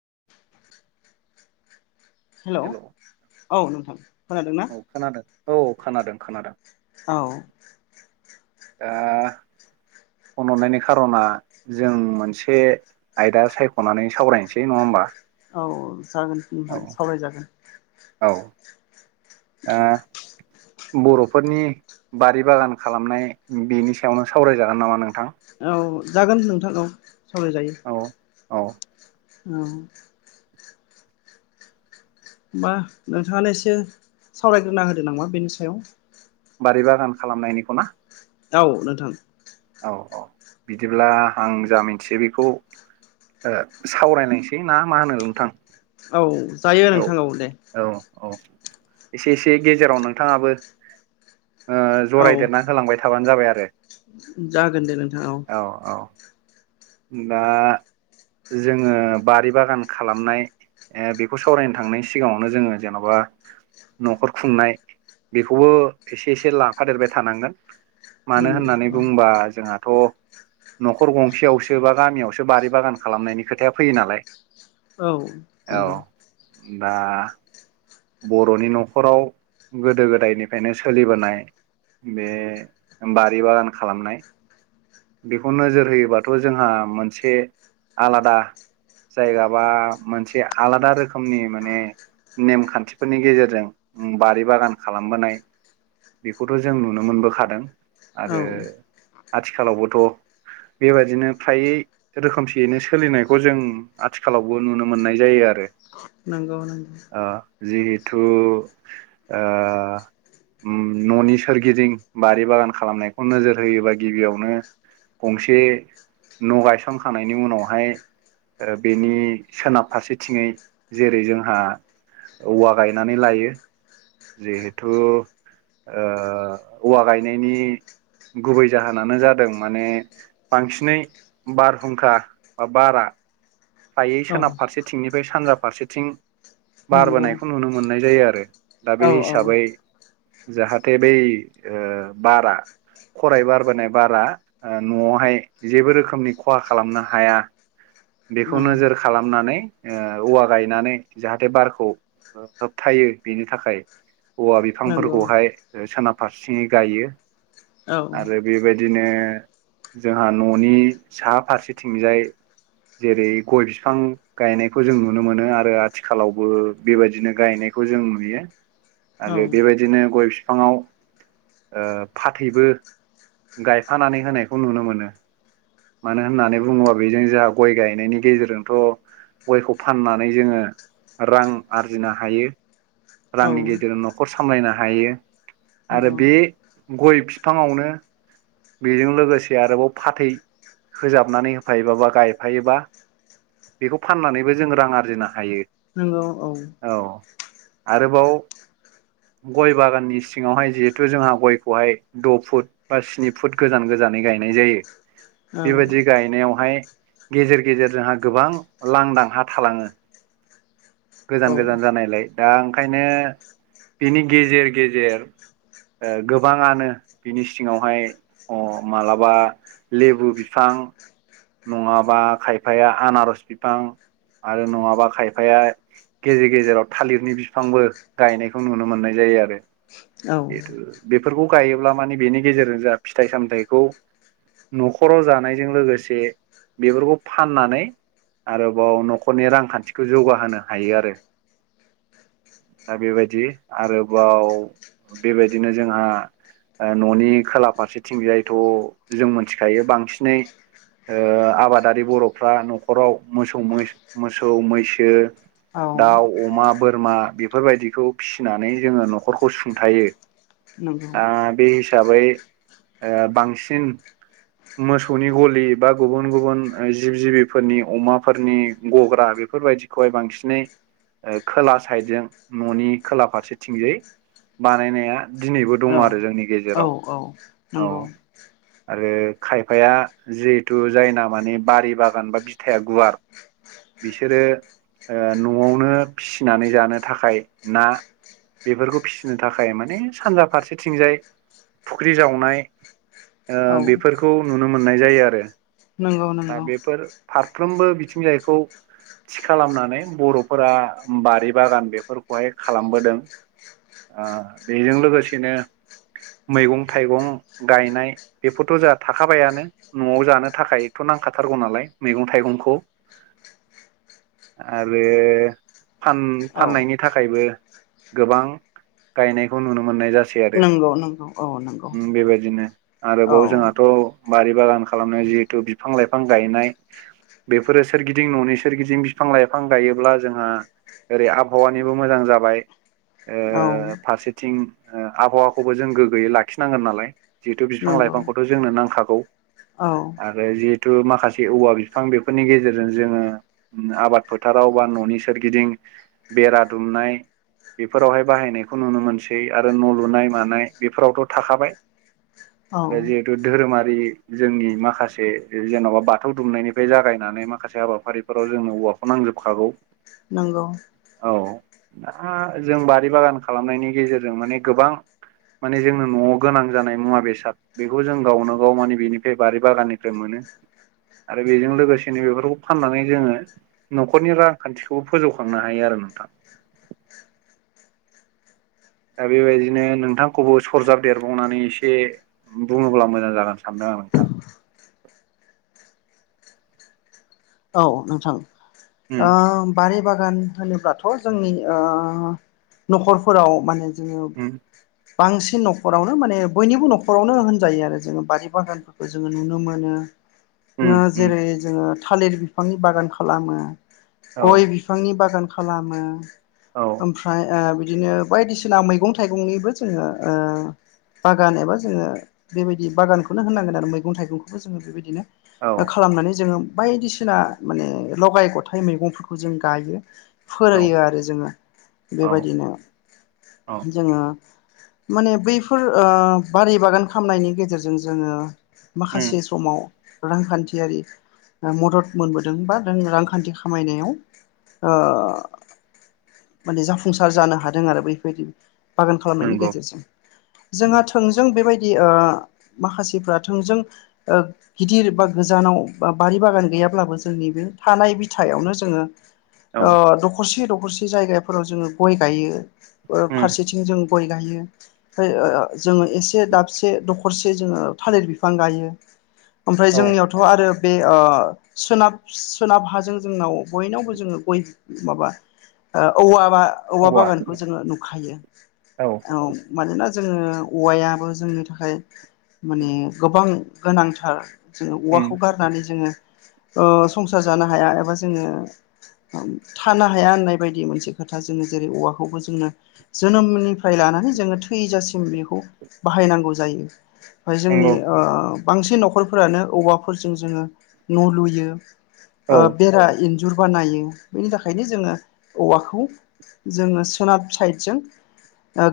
[unintelligible] हेल' औ नोंथां खोनादों ना खोनादों औ खोनादों खोनादों औ दा फनहरनायनि खार'ना जों मोनसे आयदा सायख'नानै सावरायसै नङा हबा औ औ जागोनफ्राय सावरायजागोन औ आ बर'फोरनि बारि बागान खालामनाय बेनि सायावनो सावरायजागोन नामा नोंथां औ जागोन नोंथां औ सावरायजायो औ औ औ हा नोंथाङानो एसे सावरायग्रोना होदो नामामा बेनि सायाव बारि बागान खालामनायनिखौ ना औ नोंथां औ औ बिदिब्ला आं जा मिथियो बेखौ सावरायनायसै ना मा होनो नोंथां औ जायो औ नोंथां दे औ औ एसे एसे गेजेराव नोंथाङाबो औ जरायदेरना होलांबाय थाबानो जाबाय आरो जागोन दे नोंथाङाव द दा जोङो बारि बागान खालामनाय बेखौ सावरायनो थांनायनि सिगाङावनो जोङो जेन'बा न'खर खुंनाय बेखौबो एसे एसे लाफादेरबाय थानांगोन मानो नंगौ होननानै बुंबा जोंहाथ' न'खर गंसेयावसो सोरोबा गामियावसो बारि बागान खालामनायनि खोथाया फैयो नालाय औ औ दा बर'नि न'खराव गोदो गोदायनिफ्रायनो सोलिबोनाय बे बारि बागान खालामनाय बेखौ नोजोर होयोबाथ' जोंहा मोनसे आलादा जायगाबा मोनसे आलादा रोखोमनि माने नेमखान्थि खथिफोरनि गेजेरजों बारि बागान खालामबोनाय बेखौथ' जों नुनो मोनबोखादों औ आरो आथिखालावबोथ' बेबायादिनो फ्रायै रोखोमसेयैनो सोलिनायखौ जों आथिखालावबो नुनो मोननाय जायो आरो नंगौ नांगौ ओ जिहेथु न'नि सोरगिदिं बारि बागान खालामनायखौ नोजोर होयोबा गिबियावनो गंसे न' गायसनखांनायनि उनावहाय बेनि सोनाब फारसेथिङै जेरै जोंहा औवा गायनानै लायो जिहेथु औवा गायनायनि गुबै जाहोनानो जादों माने बांसिनै बारहुंखा बा बारआ फ्रायै नंगौ सोनाब फारसेथिंनिफ्राय सानजा फारसेथिं नंगौ बारबोनायखौ नुनो मोननाय जायो आरो दा औ नंगौ बे औ औ हिसाबै जाहाथे बै बारा खरायाइ बारबोनाय बारा न'आवहाय जेबो रोखोमनि खहा खालामनो हाया बेखौ औ नोजोर खालामनानै औवा गायनानै जाहाथे बारखौ होबथायो बेनि थाखाय औवा नंगौ बिफांफोरखौहाय सोनाब फारसेङै गायो औ आरो बेबायदिनो जोंहा न'नि सा फारसेथिंजाय जेरै गय बिफां गायनायखौ जों नुनो मोनो आरो आथिखालावबो बेबायदिनो गायनायखौ जों नुयो औ आरो बेबायदिनो गय बिफाङाव फाथैबो गायफानानै होनायखौ नुनो मोनो मानो होननानै बुङोबा बेजों जोंहा गय गायनायनि गेजेरजोंथ' गयखौ फाननानै जोङो रां आरजिनो हायो औ रांनि गेजेरजों न'खर सामलायनो हायो आरो नंगौ बे गय बिफाङावनो बेजों लोगोसे आरोबाव फाथै होजाबनानै होफायोबाबा गाय थफायोबा बेखौ फाननानैबो जों रां आरजिनो हायो नंगौ औ आरोबाव गय बागाननि सिङावहाय जिहेथु जोंहा गयखौहाय द' फुट बा स्नि फुट गोजान गोजान गोजानै गायनाय जायो बेबायदि गायनायावहाय गेजेर गेजेर जोंहा गोबां लांदांहा थालाङो औ गोजान गोजान जानायलाय दा ओंखायनो बेनि गेजेर गेजेर गोबाङानो बिनि सिङावहाय अ माब्लाबा लेबु बिफां नङाबा खायफाया आनारज बिफां आरो नङाबा खायफाया गेजेर गेजेराव थालिरनि बिफांबो गायनायखौ नुनो मोननाय जायो आरो औ बेथ' बेफोरखौ गायोब्ला माने बेनि गेजेरजों जोंहा फिथाइ सामथायाइखौ न'खराव जानायजों लोगोसे बेफोरखौ फाननानै आरोबाव न'खरनि रांखान्थिखौ जौगाहोनो हायो आरो दा बेबायदि आरोबाव बेबायदिनो जोंहा न'नि खोला फारसेथिंजायथ' जों मोनथिखायो बांसिनै आबादारि बर'फ्रा न'खराव मोसौ मोसौ मैसो औ दाउ अमा बोरमा बेफोरबायदिखौ फिसिनानै जोङो न'खरखौ सुंथायो नंगौ दा बे हिसाबै बांसिन मोसौनि गलि बा गुबुन गुबुन जिब जिबिफोरनि अमाफोरनि गग्रा बे बेफोरबायदिखौहाय बांसिनै खोला साइदजों न'नि खोला फारसेथिंजाय बानायनाया दिनैबो औ दङ आरो जोंनि औ गेजेराव औ औ नंगौ आरो खायफाया जिहेथु जायना माने बारि बागान बा बिथाया गुवार बिसोरो न'आवनो फिसिनानै जानो थाखाय ना बेफोरखौ फिसिनो थाखाय माने सानजा फारसेथिंजाय फुख्रि जावनाय औ बेफोरखौ नुनो मोननाय जायो आरो नंगौ दा नंगौ बेफोर फारफ्रोमबो बिथिंजायखौ थि खालामनानै बर'फोरा बारि बागान बेफोरखौहाय खालामबोदों बेजों लोगोसेनो मैगं थाइगं गायनाय बेफोरथ' जोंहा थाखाबायानो न'आव जानो थाखायथ'ना नांखाथारगौ नालाय मैगं थाइगंखौ आरो फान औ फाननायनि थाखायबो गोबां गायनायखौ नुनो मोननाय जास आरो नंगौ नंगौ औ नंगौ बेबायदिनो औ आरोबाव जोंहाथ' बारि बागान खालामनायाव जिहेथु बिफां लाइफां गायनाय बेफोरो सोरगिदिं न'नि सोरगिदिं बिफां लाइफां बिफां गायोब्ला जोंहा ओरै आबहावानिबो मोजां जाबाय औ फारसेथिं आबहावाखौबो जों गोग्गोयै लाखिनांगोन नालाय जिहेथु बिफां नंगौ लाइफांखौथ' जोंनो नांखागौ औ आरो जिहेथु माखासे औवा बिफां बेफोरनि गेजेरजों जोङो आबाद फोथाराव बा न'नि सोरगिदिं बेरा दुमनाय बेफोरावहाय बाहायनायखौ नुनो मोनसै आरो न' लुनाय मानाय बेफोरावथ' थाखाबाय औ आरो जिहेतु धोरोमारि जोंनि माखासे जेन'बा बाथौ दुमनायनिफ्राय जागायनानै माखासे हाबाफारिफोराव जोंङो औवाखौ नांजोबखागौ नंगौ औ दा जों बारि बागान खालामनायनि गेजेरजों माने गोबां माने जोंनो न'आव गोनां जानाय मुवा बेसाद बेखौ जों गावनो गाव माने बेनिफ्राय बारि बागाननिफ्राय मोनो आरो बेजों लोगोसेनो बेफोरखौ फाननानै जोङो न'खरनि रांखान्थिखौबो फोजौखांनो हायो आरो नोंथां दा बेबायदिनो नोंथांखौबो सरजाब देरबावनानै एसे बुङोब्ला मोजां जागोन सानदों औ नोंथां औ नोंथां उम बारि बागान होनोबाथ' जोंनि न'खरफोराव मान जोङो उम बांसिन न'खरावनो माने बयनिबो न'खरावनो होनजायो आरो जोङो बारि बागानफोरखौ जोङो नुनो मोनो उम उम जेरै जोङो थालिर बिफांनि बागान खालामो औ गय बिफांनि बागान खालामो औ ओमफ्राय बि बिदिनो बायदिसिना मैगं थाइगंनिबो जोङो बागान एबा जोङो बेबायदि बागानखौनो होननांगोन आरो मैगं थाइगंखौबो जोङो औ बेबायदिनो खालामनानै जोङो बायदिसिना माने लगाय गथाइ मैगंफोरखौ जों गायो औ फोरोयो आरो जोङो औ बेबायदिनो औ जोङो माने बैफोर ओ बारि बागान खालामनायनि गेजेरजों जोङो उम माखासे समाव रांखान्थियारि मदद मोनबोदों बा जों रांखान्थि खामायनायाव ओ माने जाफुंसार जानो हादों आरो बेबायदि बागान खालामनायनि नंगौ गेजेरजों जोंहा उम थोंजों बेबाय दि ओ माखासेफोरा थोंजों ओ गिदिर बा गोजानाव बा बारि बागान गैयाब्लाबो जोंनि बे थानाय बिथायावनो जोङो औ ओ दखरसे द खरसे जायगाफोराव जोङो गय गायो उम फारसेथिं जों गय गायो फ्राय जोङो एसे दाबसे दखरसे जोङो थालिर बिफां गायो [inaudible] ओमफ्राय जोंनियावथ' आरो बे ओ सोनाब सोनाब हाजों जोंनाव बयनावबो जोङो गय माबा ओ औवा बा औवा बागानखौ जोङो नुखायो औ मानोना जोङो औवायाबो जोंनि थाखाय माने गोबां गोनांथार जोङो उम औवाखौ गार जोङो ओ संसार जानो हाया एबा जोङो थानो हाया होननाय बायदि मोनसे खोथा जोङो जेरै औवाखौबो जोंङो जोनोमनिफ्राय ला नानै जोङो थैजासिम बेखौ बाहायनांगौ जायो ओमफाय जोंनि नंगौ बांसिन न'खरफोरानो औवाफोरजों जोङो न' लुयो औ ओ बेरा इन्जुर बानायो बेनि थाखायनो जोङो औवाखौ जोङो सोनाब साइडजों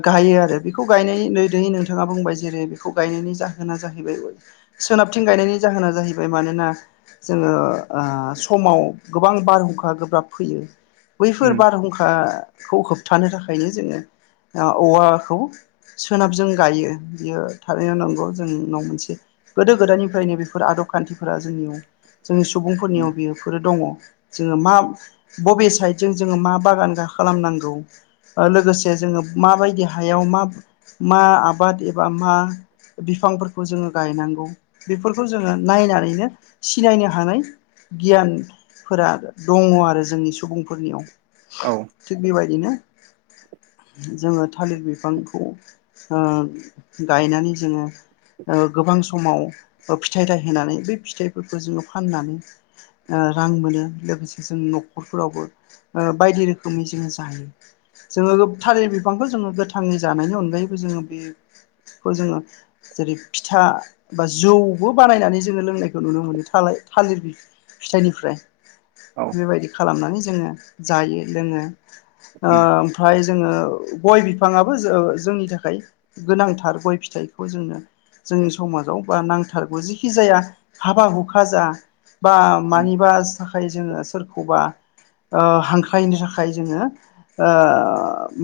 गायो आरो बेखौ गायनायै दैै नोंथाङा बुंबाय जेरै बेखौ गायनायनि जाहोना जाहैबाय सोनाबथिं गायनायनि जाहोना जाहै मानोना जोङो ओ समाव गोबां बारहुंखा गोब्राब फैयो बैफोर उम बारहुंखाखौ होबथानो थाखायनो जोङो औवाखौ सोनाबजों गायो बियो थारैनो नंगौ जोंनाव मोनसे गोदो गोदायनिफ्रायनो बेफोर आदब खान्थिफोरा जोंनियाव जोंनि उम सुबुंफोरनियाव बेयोफोरो दङ जोङो मा बबे साइडजों जोङो मा बागान खालामनांगौ लोगोसे जोङो माबायदि हायाव मा मा आबाद एबा मा बिफांफोरखौ जोङो गायनांगौ बेफोरखौ जोङो नायनानैनो सिनायनो हानाय गियानफोरा दङ आरो जोंनि सुबुंफोरनियाव औ थिग बेबायदिनो जोङो थालिर बिफांखौ ओ गायनानै जोङो ओ गोबां समाव फिथाइ थाइ होनानै बै फिथाइफोरखौ जोङो फाननानै ओ रां मोनो लोगोसे जों न'खरफोरावबो ओ बायदि रोखोमै जोङो जायो जोङो थालिर बिफांखौ जोङो गोथाङै जानायनि अनगायैबो जोङो बे खौ जोङो जेरै फिथा बा जौबो बानायनानै जोङो लोंनायखौ नुनो मोनो थालिर फिथाइनिफ्राय औ बेबायदि खालामनानै जों जायो लोङो ओ उम ओमफ्राय जोङो गय बिफाङाबो जोंनि थाखाय गोनांथार गय फिथाइखौ जोंनो जोंनि समाजाव बा नांथारगौ जि खि जाया हाबा हुखा जा बा उम मानिबा थाखाय जोङो सोरखौबा ओ हांख्रायनो थाखाय जोङो ओ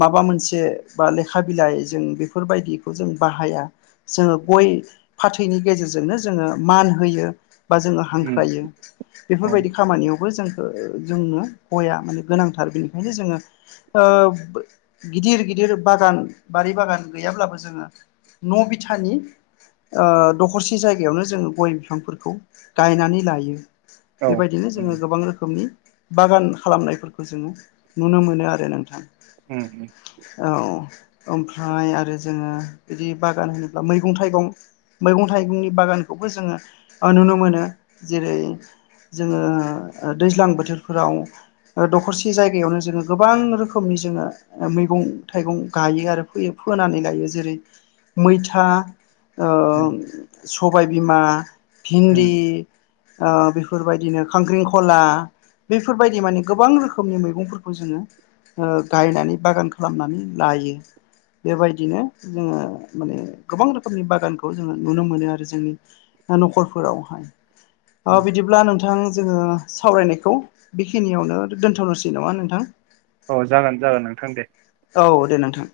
माबा मोनसे बा लेखा बिलाइ जों बेफोरबायदिखौ जों बाहाया जोङो गय फाथैनि गेजेरजोंनो जोङो मान होयो बा जोङो उम हांख्रायो औ बेफोरबायदि खामानियावबो जों जोंनो गया माने गोनांथार बेनिखायनो जोङो ओ गिदिर गि दिर बागान बारि बागान गैयाब्लाबो जोङो न' बिथानि आ दखरसि जाय बेयावनो जोङो गय बिफांफोरखौ गायनानै लायो औ बेबायदिनो उम जोङो गोबां रोखोमनि बागान खालामनायफोरखौ जोङो नुनो मोनो आरो नोंथां उम औ ओमफ्राय आरो जोङो बिदि बागान होनोब्ला मैगं थाइगं मैगं थाइगंनि बागानखौबो जोङो नुनो मोनो जेरै जोङो दैज्लां बोथोरफोराव दखरसे जायगायावनो जोङो गोबां रोखोमनि जोङो मैगं थाइगं गायो आरो फोयो फोनानै लायो जेरै मैथा ओ उम सबायबिमा उम भिन्दि आ बेफोरबायदिनो खांख्रिंखला बेफोरबायदि माने गोबां रोखोमनि मैगंफोरखौ जोङो ओ गायनानै बागान खालामनानै लायो बेबायदिनो जोङो माने गोबां रोखोमनि बागानखौ जोङो नुनो मोनो आरो जोंनि न'खरफोरावहाय ओ उम बिदिब्ला नोंथां जोङो सावरायनायखौ बेखिनियावनो दोनथ'नोसै नङा नोंथां औ जागोन जागोन नोंथां दे औ दे नोंथां